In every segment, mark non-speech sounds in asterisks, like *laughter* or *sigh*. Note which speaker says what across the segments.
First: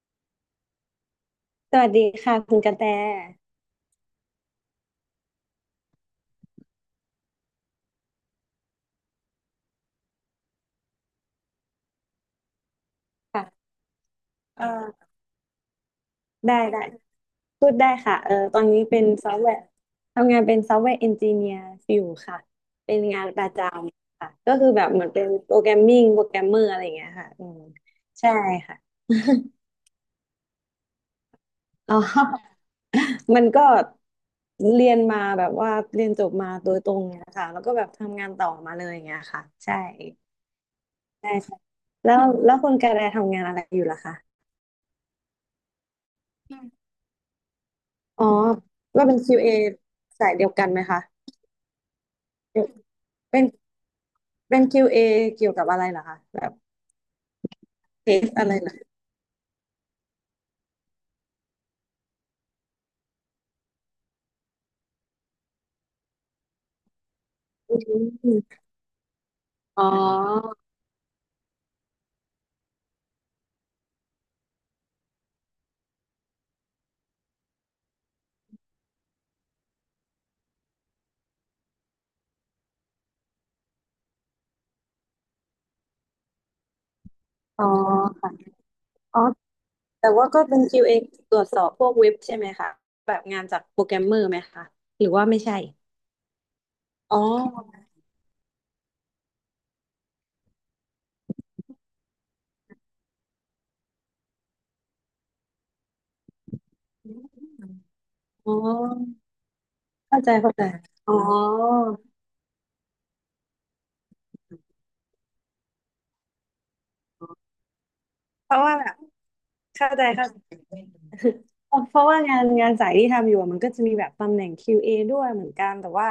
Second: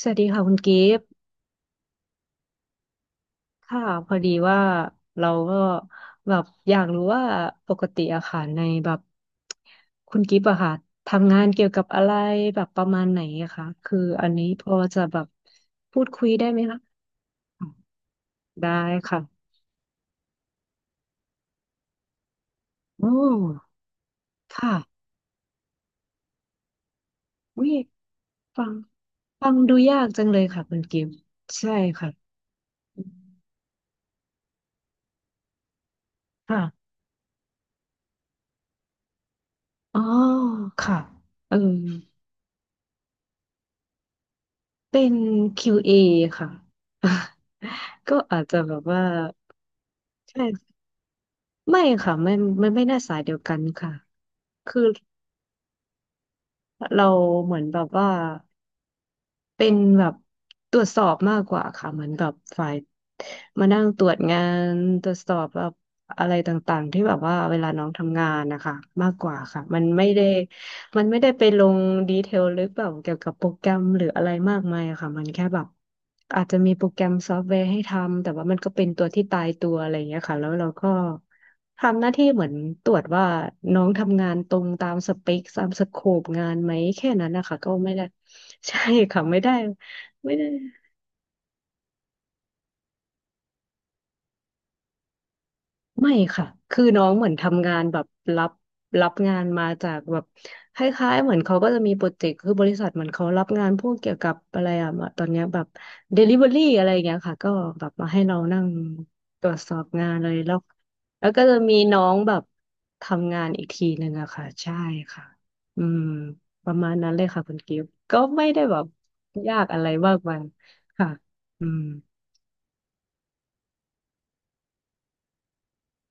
Speaker 1: สวัสดีค่ะคุณกิฟต์
Speaker 2: สวัสดีค่ะคุณกระแต
Speaker 1: ค่ะพอดีว่าเราก็แบบอยากรู้ว่าปกติอะค่ะในแบบคุณกิฟต์อะค่ะทำงานเกี่ยวกับอะไรแบบประมาณไหนอะคะ
Speaker 2: ค่ะ
Speaker 1: คืออันนี้
Speaker 2: เอ
Speaker 1: พอจะ
Speaker 2: อ
Speaker 1: แบบพูดคุยได้
Speaker 2: ได้
Speaker 1: ไหมคะ
Speaker 2: ได้
Speaker 1: อ่ะ
Speaker 2: พูดได้ค่ะเออตอน
Speaker 1: ได้
Speaker 2: นี้เป็น
Speaker 1: ค่ะ
Speaker 2: ซอฟต์แวร์ทำงานเป็นซอฟต์แวร์เอนจิเนียร์อยู่ค่ะเป็น
Speaker 1: โอ้
Speaker 2: งานประจำค่ะก็คือ
Speaker 1: ค่ะ
Speaker 2: แบบเหมือนเป็นโปรแกรมมิ่งโปรแกรมเมอร์อะไรอย่างเงี้ยค่ะอืม
Speaker 1: วิ
Speaker 2: ใช่
Speaker 1: ฟัง
Speaker 2: ค่ะ
Speaker 1: ฟังดูยากจังเลยค่ะคุณกิฟต์ใช่
Speaker 2: *laughs* อ๋อ
Speaker 1: ค่ะ
Speaker 2: *laughs* มันก็เรียนมาแบบว่าเรียนจบมา
Speaker 1: ค่ะ
Speaker 2: โดยตรงเนี่ยค่ะแล้วก็แบบทำงานต่อมาเลยอย่างเงี้ยค่ะใช่
Speaker 1: อ๋อค่ะ
Speaker 2: ใช่
Speaker 1: เอ
Speaker 2: ใช่
Speaker 1: อ
Speaker 2: แล้วคุณกระแตทำงานอะไรอยู่ล่ะคะ
Speaker 1: เป็น QA ค่ะ *laughs* ก็
Speaker 2: อ๋อ
Speaker 1: อาจจะแบบว่า
Speaker 2: เราเป็น QA สายเดียวกัน
Speaker 1: ใช่
Speaker 2: ไหมคะ
Speaker 1: ไม่ค่ะไม่
Speaker 2: เดี๋ยว
Speaker 1: ไม่ไม่น่าสายเดีย
Speaker 2: เป็
Speaker 1: ว
Speaker 2: น
Speaker 1: กันค่ะ
Speaker 2: เป็น
Speaker 1: คือ
Speaker 2: QA เอเกี่ยวกับอะไรเหรอคะ แบบ
Speaker 1: เราเหมือนแบบว่า
Speaker 2: เทสอะไรเหรอ
Speaker 1: เป็นแบบตรวจสอบมากกว่าค่ะเหมือนแบบฝ่ายมานั่งตรวจงาน ตรวจสอบแบบอะไรต่างๆ ที่แบบว่าเวลา
Speaker 2: อื
Speaker 1: น้องทำงา
Speaker 2: ม
Speaker 1: นนะคะมากกว่าค่ะมั
Speaker 2: อ๋
Speaker 1: นไม่ได้
Speaker 2: อ
Speaker 1: มันไม่ได้ไปลงดีเทลลึกแบบเกี่ยวกับโปรแกรมหรืออะไรมากมายอะค่ะมันแค่แบบอาจจะมีโปรแกรมซอฟต์แวร์ให้ทำแต่ว่ามันก็เป็นตัวที่ตายตัวอะไรอย่างเงี้ยค่ะแล้วเราก็ทำหน้าที่เหมือนตรวจว่าน้องทำงานตรงตามสเปคตามสโคปงานไหมแค่นั้นนะคะ
Speaker 2: อ๋อ
Speaker 1: ก็ไม่ได้
Speaker 2: ค่ะ
Speaker 1: *laughs* ใช่
Speaker 2: อ๋อ
Speaker 1: ค่ะไม่ได้
Speaker 2: แต่ว่า
Speaker 1: ไม่
Speaker 2: ก็
Speaker 1: ได้
Speaker 2: เป็น QA ตรวจสอบพวกเว็บใช่ไหมคะ แบบงานจากโปรแกรมเมอร์ไหมคะ หรือว่าไม่ใช่
Speaker 1: ไม่ค่ะคือน้อง
Speaker 2: อ๋อ
Speaker 1: เหมือนทำงานแบบรับงานมาจากแบบคล้ายๆเหมือนเขาก็จะมีโปรเจกต์คือบริษัทเหมือนเขารับงานพวกเกี่ยวกับอะไรอะตอนเนี้ยแบบ Delivery อะไรอย่างเงี้ยค่ะก็แบบมาให้เรา
Speaker 2: อ๋
Speaker 1: นั่ง
Speaker 2: อ
Speaker 1: ตรวจสอบงาน
Speaker 2: เข้า
Speaker 1: เล
Speaker 2: ใจ
Speaker 1: ยแล้
Speaker 2: เข้า
Speaker 1: ว
Speaker 2: ใจ อ๋อ
Speaker 1: แล้วก็จะมีน้องแบบทำงานอีกทีหนึ่งอะค่ะใช่ค่ะอืมประมาณนั้นเลยค่ะคุณกิฟต์ก็ไม่
Speaker 2: เพ
Speaker 1: ได้
Speaker 2: ราะว่า
Speaker 1: แบบ
Speaker 2: แบบ
Speaker 1: ยากอะไร
Speaker 2: เข้าใจ
Speaker 1: มาก
Speaker 2: เข้า
Speaker 1: มา
Speaker 2: ใจ
Speaker 1: ยค่ะอื
Speaker 2: เพร
Speaker 1: ม
Speaker 2: าะว่างานงานสายที่ทำอยู่อะมันก็จะมีแบบตำแหน่ง QA ด้วยเหมือนกันแต่ว่า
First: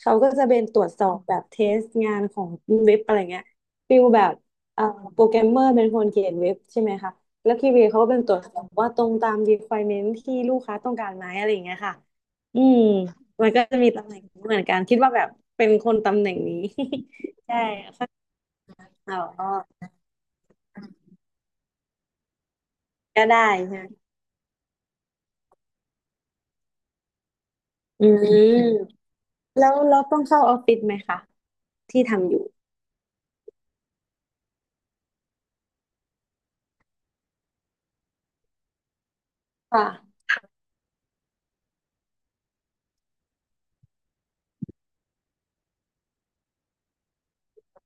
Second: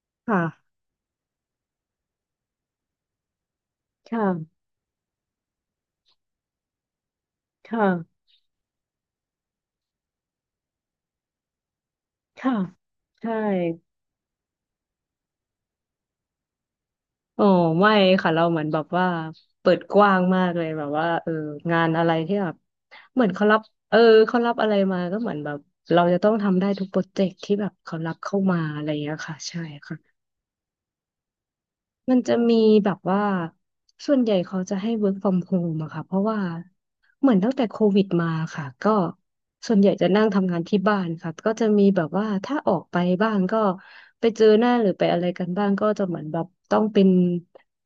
Speaker 2: เขา
Speaker 1: ค
Speaker 2: ก็จะเป็นต
Speaker 1: ่ะ
Speaker 2: รวจสอบแบบเทสงานของเว็บอะไรเงี้ยฟิลแบบ
Speaker 1: ค่ะ
Speaker 2: เอ่อโปรแกรมเมอร์เป็นคนเขียนเว็บใช่ไหมคะแล้ว
Speaker 1: ค
Speaker 2: QA เอเขาก็
Speaker 1: ่ะ
Speaker 2: เป็นตรวจสอบว่าตรงตาม requirement ที่ลูกค้าต้องการไหมอะไรอย่างเงี้ยค่ะ
Speaker 1: ค่ะ
Speaker 2: อืม
Speaker 1: ใช่
Speaker 2: มันก็จะมีตำแหน่งนี้เหมือนกันคิดว่าแบบเป็นคนตำแหน่งนี้
Speaker 1: อ๋อ
Speaker 2: *laughs* ใช่
Speaker 1: ไม่
Speaker 2: ค่ะ
Speaker 1: ค่ะเราเหมือนแบบว่า
Speaker 2: อ๋
Speaker 1: เปิด
Speaker 2: อ
Speaker 1: กว้างมากเลยแบบว่าเอองานอะไรที่แบบเห
Speaker 2: ก็
Speaker 1: มือน
Speaker 2: ได้
Speaker 1: เขารับ
Speaker 2: ใช่ไหม
Speaker 1: เออเขารับอะไรมาก็เหมือนแบบเราจะต้องทำได้ทุกโปรเจกต์ที่แบบเขา
Speaker 2: อื
Speaker 1: รับเข้า
Speaker 2: ม
Speaker 1: มาอะไรอย่างเงี้ยค่ะใช่
Speaker 2: แล้วเราต้อ
Speaker 1: ค่ะ
Speaker 2: งเข้าออฟฟิศไหมคะที่
Speaker 1: มัน
Speaker 2: ทำ
Speaker 1: จะ
Speaker 2: อยู่
Speaker 1: มีแบบว่าส่วนใหญ่เขาจะให้ work from home อะค่ะเพราะว่าเหมือนตั้งแต่โควิดมาค่ะก็ส่วน
Speaker 2: ค่ะ
Speaker 1: ใหญ่จะนั่งทำงานที่บ้านค่ะก็จะมีแบบว่าถ้าออกไปบ้างก็ไปเจอหน้าหรือไปอะไรกันบ้างก็จะเหมือนแบบต้องเป็น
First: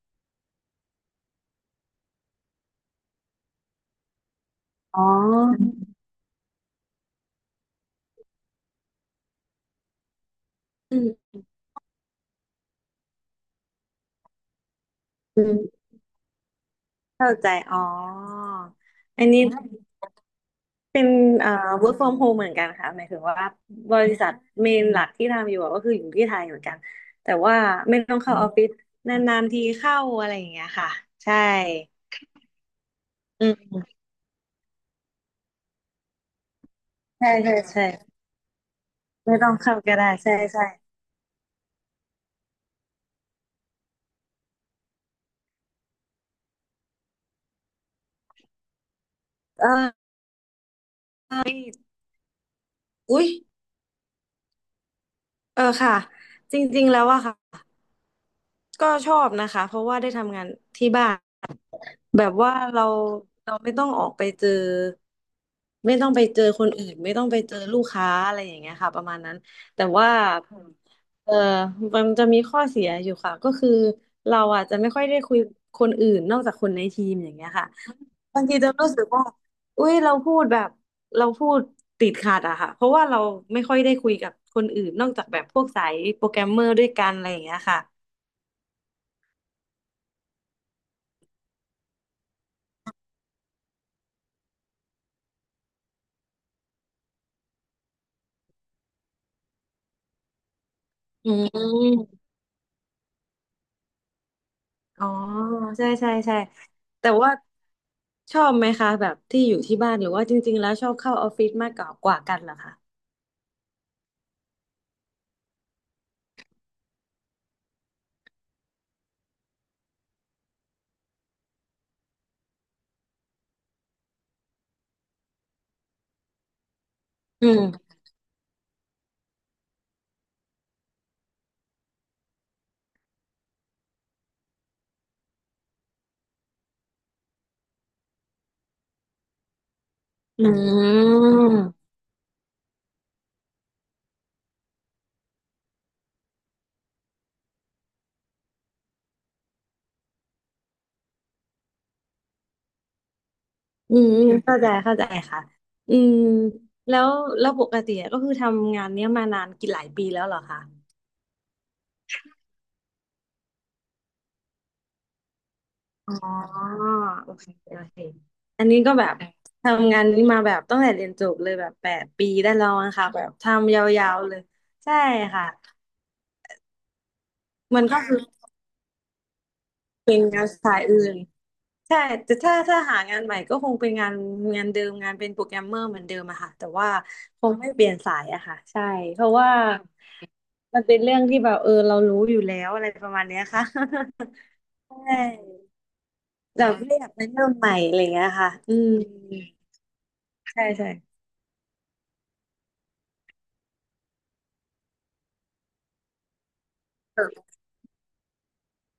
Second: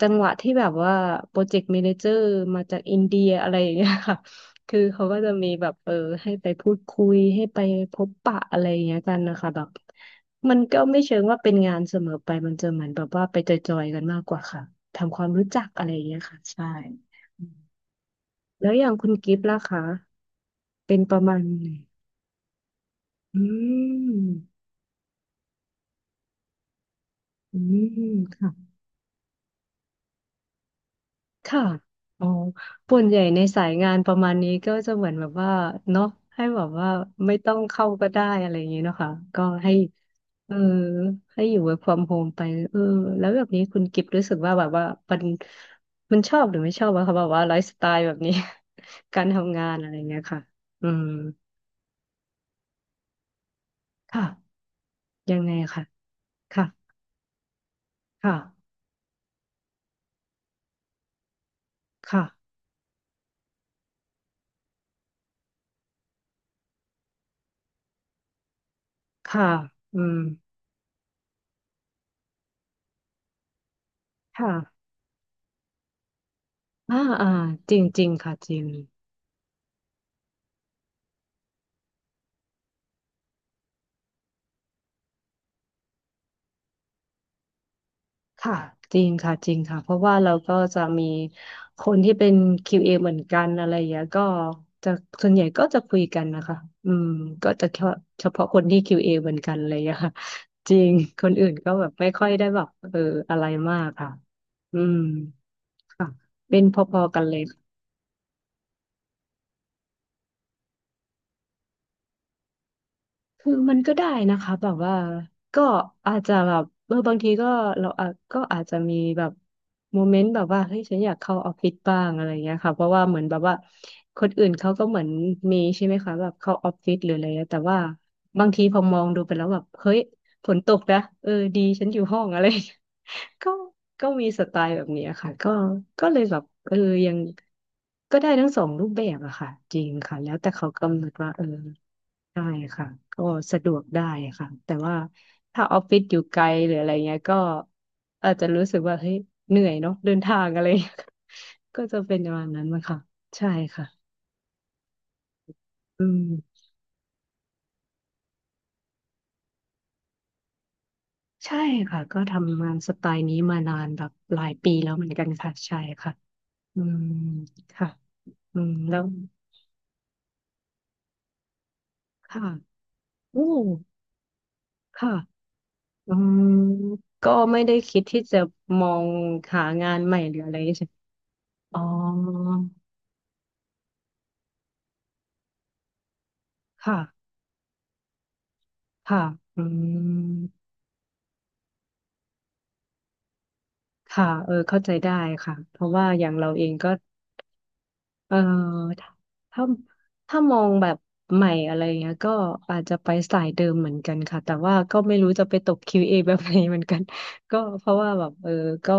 Speaker 1: จังหวะที่แบบว่าโปรเจกต์ a ม a นเจอร์มาจากอินเดียอะไรอย่างเงี้ยค่ะ *laughs* คือ
Speaker 2: อ๋อ
Speaker 1: เขาก็จะมีแบบเออให้ไปพูดคุยให้ไปพบปะอะไรอย่างเงี้ยกันนะคะแบบ มันก็
Speaker 2: อื
Speaker 1: ไม่เชิง
Speaker 2: ม
Speaker 1: ว่าเป็นงานเสมอไปมันจะเหมือนแบบว่าไปจอยๆกันมากกว่าค่ะทำความ
Speaker 2: อื
Speaker 1: รู้จักอะ
Speaker 2: ม
Speaker 1: ไรอย่างเงี้ยค่ะใช่
Speaker 2: เข้า
Speaker 1: อื
Speaker 2: ใจ
Speaker 1: ม
Speaker 2: อ๋อ
Speaker 1: แล้วอย่างคุณ
Speaker 2: อัน
Speaker 1: กิฟ
Speaker 2: นี้
Speaker 1: ต์
Speaker 2: เ
Speaker 1: ล่ะคะเป็น
Speaker 2: ป็น
Speaker 1: ประมาณ
Speaker 2: เอ่อ
Speaker 1: ไหน
Speaker 2: work from home เหมือนกันค่ะหมายถึงว่า
Speaker 1: อื
Speaker 2: บริษัท
Speaker 1: ม
Speaker 2: เมนหลักที่ทำอยู่อะก็คืออยู่ที่ไทยเหมือนกันแต่ว่า
Speaker 1: อื
Speaker 2: ไม่
Speaker 1: ม
Speaker 2: ต้องเข้าอ
Speaker 1: ค่ะ
Speaker 2: อฟฟิศนานๆทีเข้าอะไรอย่างเงี้ยค่ะใช่
Speaker 1: ค่ะอ๋อส่วนใหญ่ใน
Speaker 2: อื
Speaker 1: สายงา
Speaker 2: ม
Speaker 1: นประมาณนี้ก็จะเหมือนแบบว่าเนาะให้แบบว่า
Speaker 2: ใช่
Speaker 1: ไม่ต้
Speaker 2: ใช่
Speaker 1: อง
Speaker 2: ใช่
Speaker 1: เข้าก็ได้อะไรอย่างนี้เนาะค่ะ
Speaker 2: ไม่
Speaker 1: ก็
Speaker 2: ต้อง
Speaker 1: ให้
Speaker 2: เข้าก็ได้ใช่
Speaker 1: เออ
Speaker 2: ใช่
Speaker 1: ให้อยู่ work from home ไปเออแล้วแบบนี้คุณกิฟต์รู้สึกว่าแบบว่ามันชอบหรือไม่ชอบอะคะแบบว่าไลฟ์สไตล์แบบนี้ *laughs* การทำงา
Speaker 2: เอ
Speaker 1: น
Speaker 2: อ
Speaker 1: อะไรเงี้ยค่ะอืม
Speaker 2: เอ้ยอุ๊ย
Speaker 1: ค่ะยังไง
Speaker 2: เออ
Speaker 1: ค่ะ
Speaker 2: ค่ะจ
Speaker 1: ค่ะ
Speaker 2: ริงๆแล้วอะค่ะ
Speaker 1: ค่ะ
Speaker 2: ก็ชอบนะคะเพราะว่าได้ทำงานที่บ้าน แบ
Speaker 1: ค่ะ
Speaker 2: บว่าเราเราไม่ต้องออกไปเจอไม่ต้องไปเจอคนอื่นไม่ต้องไปเจอลูกค้าอะไรอย่างเงี้ยค่ะประมาณนั้น
Speaker 1: ค่ะ
Speaker 2: แต่
Speaker 1: อื
Speaker 2: ว่า
Speaker 1: ม
Speaker 2: เออมันจะมีข้อเสียอยู่ค่ะก็คือเราอาจจะ
Speaker 1: ค่ะ
Speaker 2: ไม่ค่อยได้คุยคนอื่นนอกจากคนใน
Speaker 1: อ่า
Speaker 2: ทีมอ
Speaker 1: อ่า
Speaker 2: ย่างเงี้ยค่ะ
Speaker 1: จริงจริงค่ะ
Speaker 2: บาง
Speaker 1: จ
Speaker 2: ที
Speaker 1: ริง
Speaker 2: จะรู้สึกว่าอุ้ยเราพูดแบบเราพูดติดขัดอะค่ะเพราะว่าเราไม่ค่อยได้คุยกับคนอื่นนอกจากแบบพวกสายโปรแกรมเมอร์ด้วยกันอะไรอย่างเงี้ยค่ะ
Speaker 1: ค่ะจริงค่ะจริงค่ะเพราะว่าเราก็จะมีคนที่เป็น QA เอเหมือนกันอะไรอย่างเงี้ยก็จะส่วนใหญ่ก็จะคุยกันนะคะอืมก็จะเฉพาะคนที่ QA เอเหมือนกันอะไรอย่างเงี้ยค่ะจริงค
Speaker 2: อื
Speaker 1: นอื่นก็แบบไม่
Speaker 2: ม
Speaker 1: ค่อยได้แบบเอออะไรมากค่ะอืม
Speaker 2: อ๋อใช่
Speaker 1: ค่ะ
Speaker 2: ใช่ใช่
Speaker 1: เป็นพอ
Speaker 2: แต่
Speaker 1: ๆกัน
Speaker 2: ว่า
Speaker 1: เลย
Speaker 2: ชอบไหมคะแบบที่อยู่ที่บ้านหรือว่าจริงๆแล้วชอบเข้าออฟฟิศมากกว่ากันเหรอคะ
Speaker 1: คือมันก็ได้นะคะแบบว่าก็อาจจะแบบเออบางทีก็เราอาจก็อาจจะมีแบบโมเมนต์แบบว่าเฮ้ยฉันอยากเข้าออฟฟิศบ้างอะไรเงี้ยค่ะเพราะว่าเหมือนแบบว่าคนอื่นเขาก็เหมือนมีใช่ไหมคะแบบเข้าออฟฟิศหรืออะไร
Speaker 2: อื
Speaker 1: เงี้ยแต่ว่า
Speaker 2: ม
Speaker 1: บางทีพอมองดูไปแล้วแบบเฮ้ยฝนตกนะเออดีฉันอยู่ห้องอะไร *laughs* ก็มีสไตล์แบบเนี้ยค่ะก็เลยแบบเออยังก็ได้ทั้งสองรูปแบบอะค่ะจริงค่ะแล้ว
Speaker 2: อื
Speaker 1: แต่เขากำหนดว่าเออ
Speaker 2: ม
Speaker 1: ได้ค่ะก็สะดวกได้ค่ะแต่ว่าถ้าออฟฟิศอยู่ไกลหรืออะไรเงี้ยก็อาจจะรู้สึกว่าเฮ้ยเหนื่อยเนาะเดินทางอะไรเงี้ย *laughs* ก็จะเป็นประมาณนั้นมั้งค่ะใช่ค่ะ
Speaker 2: อืมเข้าใจเข้าใจค่ะอื
Speaker 1: อื
Speaker 2: ม
Speaker 1: ม
Speaker 2: แล้วแล้วปกติก็คือทำงานเนี้ยมานานกี่หลายปีแล้วเหรอคะ
Speaker 1: ใช่ค่ะก็ทำงานสไตล์นี้มานานแบบหลายปีแล้วเหมือนกันค่ะใช่ค่ะ
Speaker 2: อ๋อโ
Speaker 1: อืม
Speaker 2: อเคโอ
Speaker 1: ค่ะ
Speaker 2: เค
Speaker 1: อื
Speaker 2: อัน
Speaker 1: ม
Speaker 2: นี้ก็
Speaker 1: แล้ว
Speaker 2: แบบทำงานนี้มาแบบตั้งแต่เรียนจบเลยแบบ8 ปี
Speaker 1: ค่ะ
Speaker 2: ได้แล้วนะคะแบบ
Speaker 1: อู้
Speaker 2: ทำยาวๆเลยใช่
Speaker 1: ค่ะ
Speaker 2: ค่ะ
Speaker 1: อืมก็ไม่ได้
Speaker 2: มัน
Speaker 1: คิ
Speaker 2: ก็
Speaker 1: ด
Speaker 2: คือ
Speaker 1: ที่จะมองหางานให
Speaker 2: เป็
Speaker 1: ม่
Speaker 2: น
Speaker 1: หรือ
Speaker 2: งาน
Speaker 1: อะไร
Speaker 2: สาย
Speaker 1: ใช่ไหม
Speaker 2: อื่น
Speaker 1: อ๋อ
Speaker 2: ใช่แต่ถ้าถ้าหางานใหม่ก็คงเป็นงานเดิมงานเป็นโปรแกรมเมอร์เหมือนเดิมอะค่ะแต่ว่า
Speaker 1: ค่ะ
Speaker 2: คงไม่เปลี่ยนสายอะค่ะใช่
Speaker 1: ค่ะ
Speaker 2: เพราะว่า
Speaker 1: อืม
Speaker 2: มันเป็นเรื่องที่แบบเออเรารู้อยู่แล้วอะไรประมาณเนี้ยค่ะ
Speaker 1: ค่ะเออเข้า
Speaker 2: *laughs*
Speaker 1: ใจ
Speaker 2: ใช
Speaker 1: ได้
Speaker 2: ่
Speaker 1: ค่ะ เพราะว่าอย่างเราเอ
Speaker 2: แบ
Speaker 1: ง
Speaker 2: บ
Speaker 1: ก็
Speaker 2: ไม่อยากไปเริ่มใหม่อะไรเงี้ย
Speaker 1: เออ
Speaker 2: ค่ะอืม
Speaker 1: ถ้าถ้าถ้ามอ
Speaker 2: ใช่
Speaker 1: งแบ
Speaker 2: ใช่
Speaker 1: บใหม่อะไรเงี้ยก็อาจจะไปสายเดิมเหมือนกันค่ะแต่ว่าก็ไม่รู้จะไปตก QA แบบไหนเหมือนกัน *laughs* ก็เพราะว่าแบบก็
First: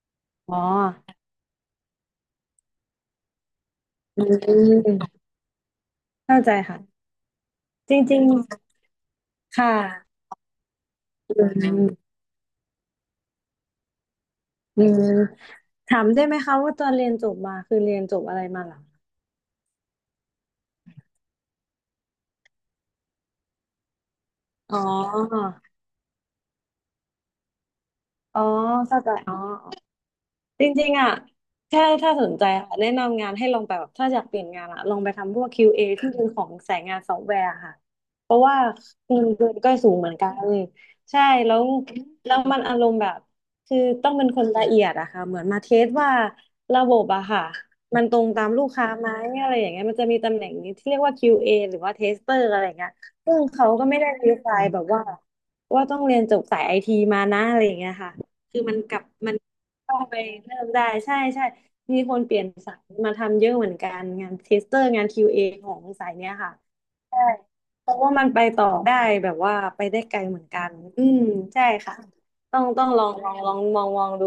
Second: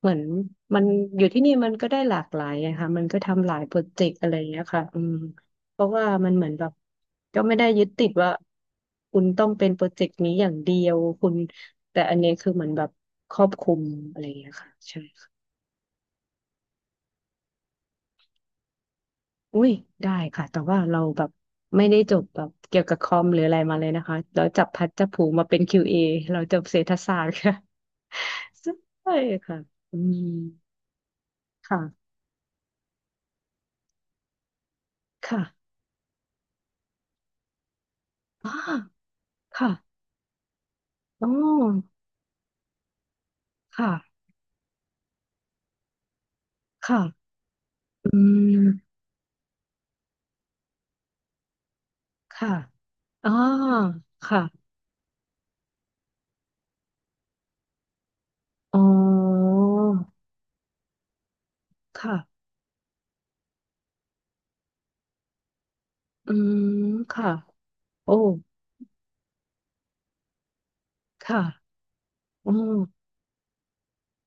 Speaker 1: เหมือน
Speaker 2: อ๋
Speaker 1: มัน
Speaker 2: อ
Speaker 1: อยู่ที่นี่มันก็ได้หลากหลายอะค่ะมันก็ทำหลายโปรเจกต์
Speaker 2: อื
Speaker 1: อะไรเงี้ยค่ะอื
Speaker 2: ม
Speaker 1: มเพราะว่ามัน
Speaker 2: เข้า
Speaker 1: เหมือ
Speaker 2: ใจ
Speaker 1: นแบบ
Speaker 2: ค่ะ
Speaker 1: ก็ไม่ได้ยึด
Speaker 2: จ
Speaker 1: ติด
Speaker 2: ริง
Speaker 1: ว่าคุณต้อง
Speaker 2: ๆค
Speaker 1: เป็นโปรเจก
Speaker 2: ่ะ
Speaker 1: ต์นี้อย่างเดียวคุ
Speaker 2: อ
Speaker 1: ณ
Speaker 2: ืม
Speaker 1: แต่อันนี้คือเหมือนแบบครอบคลุมอะไรเงี้ยค่ะ
Speaker 2: อื
Speaker 1: ใช่
Speaker 2: มถามได้ไหมคะว่าตอนเรียนจบมาคือเรียนจบอะไรมาเหรอ
Speaker 1: อุ้ยได้ค่ะแต่ว่าเราแบบไม่ได้จบแบบเกี่ยวกับคอมหรืออะไรมาเลยนะคะเราจับ
Speaker 2: อ๋อ
Speaker 1: พัดจับผูมาเป็น QA เอเราจบเศรษฐศาสตร์ค่ะ
Speaker 2: อ๋อ
Speaker 1: *laughs*
Speaker 2: เข้าใจ
Speaker 1: ใช่
Speaker 2: อ๋อ
Speaker 1: ค่ะอืม
Speaker 2: จริงๆอ่ะแค่ถ้า
Speaker 1: ค่ะ
Speaker 2: สนใจค่ะแนะนำงานให้ลองไปแบบถ้าอยากเปลี่ยนงานอ่ะ ลองไปทำพ
Speaker 1: ค่ะ
Speaker 2: วก QA ที่เป็นของสายงานซอฟต์แวร์ค่ะ เพราะ
Speaker 1: อ้า
Speaker 2: ว่าเงินเดือนก็
Speaker 1: ค่ะ
Speaker 2: สูงเหมือนกันใช่
Speaker 1: อ๋
Speaker 2: แล้ว
Speaker 1: อ
Speaker 2: แล้วมันอารมณ์แบบ คือ
Speaker 1: ค่ะ
Speaker 2: ต้องเป็นคนละเอียดอะค่ะเหมือนมาเทสว่าระบ
Speaker 1: ค่ะ
Speaker 2: บอะค่ะ มันต
Speaker 1: อื
Speaker 2: รงตามลูกค้า
Speaker 1: ม
Speaker 2: ไหมอะไรอย่างเงี้ยมันจะมีตำแหน่งนี้ที่เรียกว่า QA หรือว่าเทสเตอร์
Speaker 1: ค่ะ
Speaker 2: อะไรอย่างเงี้ย
Speaker 1: อ่า
Speaker 2: ซึ่งเขาก็ไม่ได้รี
Speaker 1: ค่ะ
Speaker 2: ไฟแบบว่าว่าต้องเรียนจบสายไอทีมานะอะไรอย่างเงี้ยค่ะคือมั
Speaker 1: อ๋
Speaker 2: นกลับมัน
Speaker 1: อ
Speaker 2: ต้องไปเริ่มได้ใช่ใช่มีคนเปลี่
Speaker 1: ค่ะ
Speaker 2: ยนสายมาทำเยอะเหมือนกันงานเทสเตอร์งานคิวเอของสายเนี้
Speaker 1: อื
Speaker 2: ยค่ะ
Speaker 1: ม
Speaker 2: ใช่
Speaker 1: ค่ะ
Speaker 2: เพราะว่า
Speaker 1: โอ้
Speaker 2: มันไปต่อได้แบบว่าไปได้ไกลเหมือนกันอืม
Speaker 1: ค่ะ
Speaker 2: ใช่ค่ะ
Speaker 1: โอ
Speaker 2: ต้องลองมองดู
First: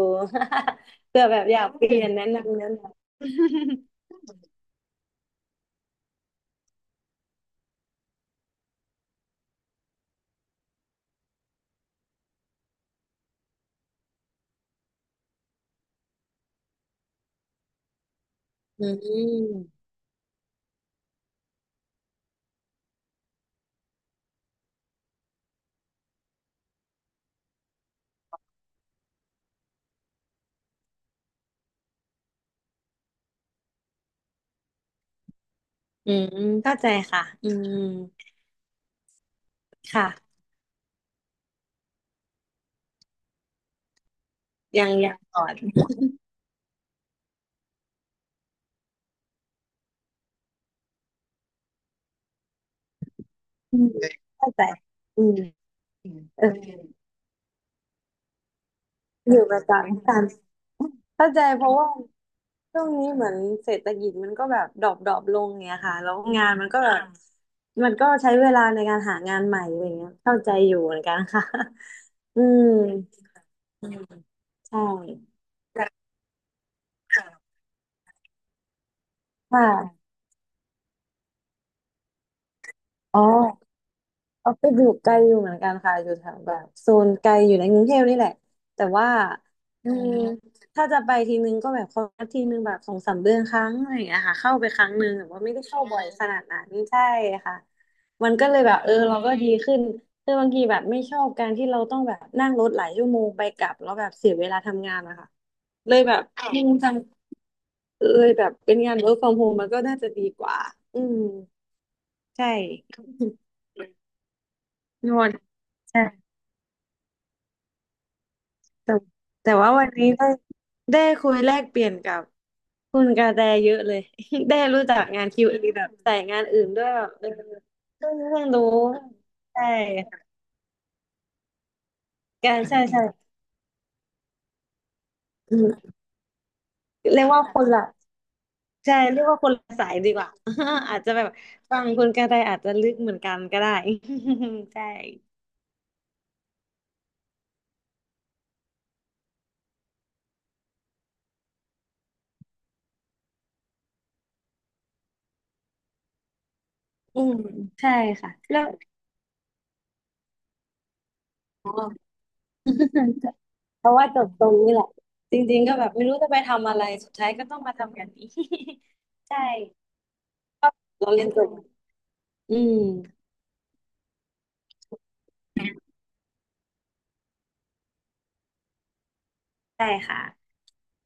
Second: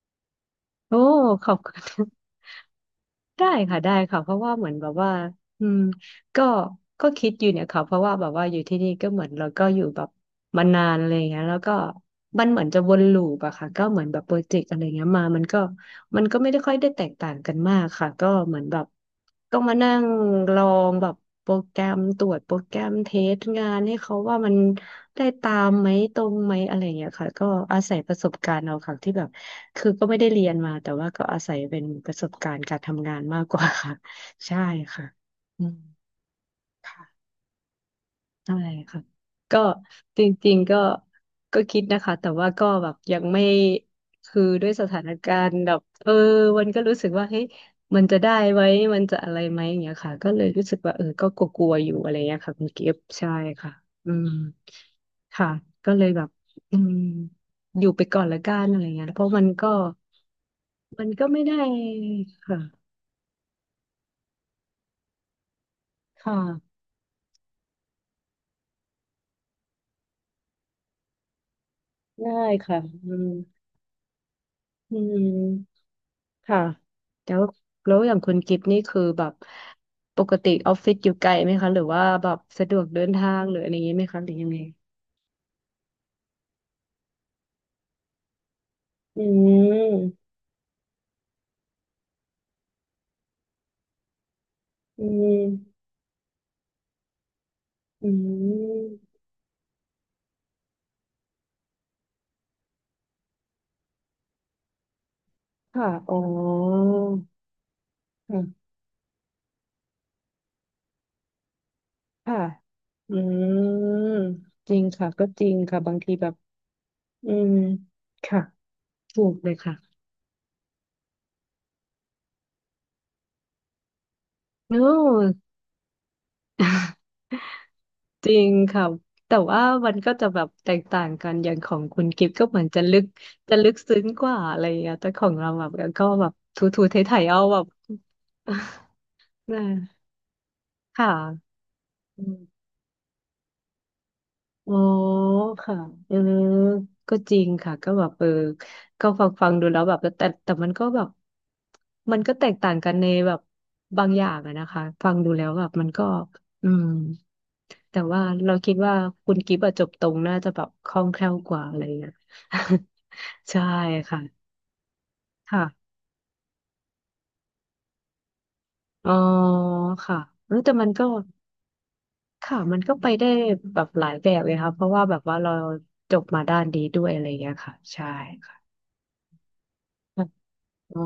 Speaker 1: โอ้
Speaker 2: *laughs* เผื่อแบบ
Speaker 1: ขอ
Speaker 2: อ
Speaker 1: บ
Speaker 2: ยาก
Speaker 1: คุณ
Speaker 2: เปลี่ย
Speaker 1: *laughs*
Speaker 2: นแนะนำแนะนำ
Speaker 1: ได้ค่ะได้ค่ะเพราะว่าเหมือนแบบว่าอืม ก็ก็คิดอยู่เนี่ยค่ะเพราะว่าแบบว่าอยู่ที่นี่ก็เหมือนเราก็อยู่แบบมานานอะไรอย่างเงี้ยแล้วก็มันเหมือนจะวนลูปอะค่ะก็เหมือนแบบโปรเจกต์อะไรเงี้ยมามันก็ไม่ได้ค่อยได้แตกต่างกันมากค่ะก็เหมือนแบ
Speaker 2: อื
Speaker 1: บต้อง
Speaker 2: ม
Speaker 1: มานั่งลองแบบโปรแกรมตรวจโปรแกรมเทสงานให้เขาว่ามันได้ตามไหมตรงไหมอะไรเงี้ยค่ะก็อาศัยประสบการณ์เอาค่ะที่แบบคือก็ไม่ได้เรียนมาแต่ว่าก็อาศัยเป็นประสบการณ์การทำงานมากกว่าค่ะใช่ค่ะอืม
Speaker 2: อืมเข้าใจค่ะ
Speaker 1: ค่ะ
Speaker 2: อืม
Speaker 1: ใช่ค่ะก็จ
Speaker 2: ค่ะ
Speaker 1: ริงๆก็คิดนะคะแต่ว่าก็แบบยังไม่คือด้วยส
Speaker 2: ยัง
Speaker 1: ถาน
Speaker 2: ยัง
Speaker 1: กา
Speaker 2: ก่อ
Speaker 1: ร
Speaker 2: น
Speaker 1: ณ์แบบมันก็รู้สึกว่าเฮ้ยมันจะได้ไหมมันจะอะไรไหมอย่างเงี้ยค่ะก็เลยรู้สึกว่าก็กลัวๆอยู่อะไรเงี้ยค่ะคุณกิฟต์ใช่ค่ะ
Speaker 2: อืม
Speaker 1: อืม
Speaker 2: เข้าใจอืม
Speaker 1: ค่ะก็เลยแบบ
Speaker 2: เออ
Speaker 1: อืมอยู่ไปก่อนละกันอะไรเงี้ยเพราะ
Speaker 2: อยู่
Speaker 1: มัน
Speaker 2: ประ
Speaker 1: ก็
Speaker 2: จำกัน
Speaker 1: มันก็
Speaker 2: เข้าใจ
Speaker 1: ไม่ได้
Speaker 2: เพราะว่า
Speaker 1: ค่ะ
Speaker 2: ช่วงนี้เหมือนเศรษฐกิจมันก็แบบดรอปดรอปลงเงี้ยค่ะแล้ว
Speaker 1: ค
Speaker 2: งานมัน
Speaker 1: ่ะ
Speaker 2: ก็แบบมันก็ใช้เวลาในการหางานใหม่อะไรเงี้ยเข้าใจอยู่เหมือนกันค่ะ
Speaker 1: ได้
Speaker 2: *laughs* อืม
Speaker 1: ค่ะอืม
Speaker 2: อืมใช่
Speaker 1: อืม ค่ะแล้วแล้วอย่างคุณกิฟต์นี่คือแบบ
Speaker 2: ค่ะ
Speaker 1: ปกติออฟฟิศอยู่ไกลไหมคะหรือว่าแบบสะดวกเดิน
Speaker 2: อ๋อ
Speaker 1: ทางหรืออะไรอย่างนี้ไหมคะหรือยั
Speaker 2: อ
Speaker 1: ง
Speaker 2: อ
Speaker 1: ไง
Speaker 2: ฟฟิศอยู่ไกลอยู่เหมือนกันค่ะอยู่แถวแบบโซนไกลอยู่ในกรุงเทพนี่แหละแต่ว่า
Speaker 1: อื
Speaker 2: อือืมม
Speaker 1: ม
Speaker 2: ถ้าจะไปทีนึงก็แบบครั้งทีนึงแบบสองสามเดือนครั้งอะไรอย่างเงี้ยค่ะเข้าไปครั้ง
Speaker 1: อื
Speaker 2: นึงแต่
Speaker 1: ม
Speaker 2: ว่าไม่ได้เข้าบ่อยขนาดนั้นใช่ค่ะ
Speaker 1: อื
Speaker 2: มันก็เลยแบบเออเรา
Speaker 1: ม
Speaker 2: ก็ดีขึ้นคือบางทีแบบไม่ชอบการที่เราต้องแบบนั่งรถหลายชั่วโมงไปกลับแล้วแบบเสียเวลาทำงานนะคะ
Speaker 1: ค่ะ
Speaker 2: เลย
Speaker 1: อ๋
Speaker 2: แบ
Speaker 1: อ
Speaker 2: บอืมจังเลย
Speaker 1: ค่ะ
Speaker 2: แบบเป็นงาน work from home มันก็น่าจะดีกว่าอืม
Speaker 1: ค่ะ
Speaker 2: ใช่
Speaker 1: อืมจริงค่ะ
Speaker 2: นว
Speaker 1: ก็
Speaker 2: ด
Speaker 1: จริงค่ะบางทีแบบอืมค่ะ
Speaker 2: แต่
Speaker 1: ถูกเล
Speaker 2: แต่
Speaker 1: ย
Speaker 2: ว่า
Speaker 1: ค่ะ
Speaker 2: วันนี้ได้ได้คุยแลกเปลี่ยนกับคุณกาแตเยอะเลย *laughs* ได้รู้
Speaker 1: โน้
Speaker 2: จักงาน QA แบบสายงานอื่นด้วย
Speaker 1: *laughs*
Speaker 2: แบบเออเพิ่ง
Speaker 1: จริ
Speaker 2: เพิ่ง
Speaker 1: ง
Speaker 2: รู้
Speaker 1: ค่ะแต่ว่า
Speaker 2: ใช่
Speaker 1: มันก็จะแบบแตกต่างกันอย่างของคุณกิฟก็
Speaker 2: ใช่
Speaker 1: เหมือน
Speaker 2: ใช่
Speaker 1: จะลึ
Speaker 2: ใช่
Speaker 1: กจะลึกซึ้งกว่าอะไรอย่างเงี้ยแต่ของเรา
Speaker 2: อื
Speaker 1: แบบ
Speaker 2: ม
Speaker 1: ก็แบบทูทูไท
Speaker 2: เรี
Speaker 1: ย
Speaker 2: ย
Speaker 1: ๆ
Speaker 2: ก
Speaker 1: เอา
Speaker 2: ว่าค
Speaker 1: แบบ
Speaker 2: นละใช่เรียกว่าค
Speaker 1: *laughs*
Speaker 2: น
Speaker 1: น
Speaker 2: ละสาย
Speaker 1: ะ
Speaker 2: ดีกว่า *laughs* อาจ
Speaker 1: ค่ะ
Speaker 2: จะแบบฟังคุณ
Speaker 1: อื
Speaker 2: กาแต
Speaker 1: ม
Speaker 2: อาจจะลึกเหมือนกันก็ได้
Speaker 1: อ๋
Speaker 2: *laughs*
Speaker 1: อ
Speaker 2: ใช่
Speaker 1: ค่ะเออก็จริงค่ะก็แบบก็ฟังดูแล้วแบบแต่มันก็แบบมันก็แตกต่างกันในแบบบางอย่างอะนะคะฟังดูแล้วแบบมันก็อืม
Speaker 2: อืมใช่
Speaker 1: แต่ว่า
Speaker 2: ค่ะ
Speaker 1: เรา
Speaker 2: แล้ว
Speaker 1: คิดว่าคุณกิฟต์อะจบตรงน่าจะแบบคล่องแคล่วกว่า
Speaker 2: อ๋อ
Speaker 1: อะไรเงี้ย
Speaker 2: *laughs*
Speaker 1: *laughs* ใช่
Speaker 2: เพราะว่าจ
Speaker 1: ค่ะ
Speaker 2: บตรงนี้แหละจริง
Speaker 1: ค่ะ
Speaker 2: ๆก็แบบไม่รู้จะไปทำอะไรสุดท้ายก็ต้องมาทำงานนี้
Speaker 1: อ๋อ
Speaker 2: *laughs* ใช่
Speaker 1: ค่ะเออแต่มันก็
Speaker 2: เราเรียนตัวอื
Speaker 1: ค่ะมันก็ไป
Speaker 2: ม
Speaker 1: ได้แบบหลายแบบเลยค่ะเพราะว่าแบบว่าเราจบมาด้านนี้ด้วยอะไรเงี้ยค่ะใช่ค่ะ
Speaker 2: ได้ค่ะ
Speaker 1: อ๋อ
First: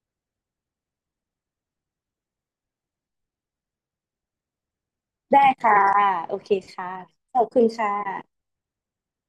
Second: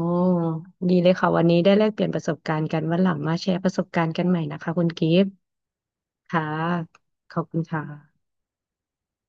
Speaker 1: ดีเลยค่ะวันนี้ได้แลกเปลี่ยนประสบการณ์กันวันหลังมาแชร์ประสบการณ์กันใหม่นะคะคุณกิฟต์
Speaker 2: ได้ค่ะโอ
Speaker 1: ค่ะ
Speaker 2: เคค่ะ
Speaker 1: ข
Speaker 2: ข
Speaker 1: อ
Speaker 2: อ
Speaker 1: บ
Speaker 2: บ
Speaker 1: คุ
Speaker 2: คุ
Speaker 1: ณ
Speaker 2: ณ
Speaker 1: ค
Speaker 2: ค่ะ
Speaker 1: ่ะ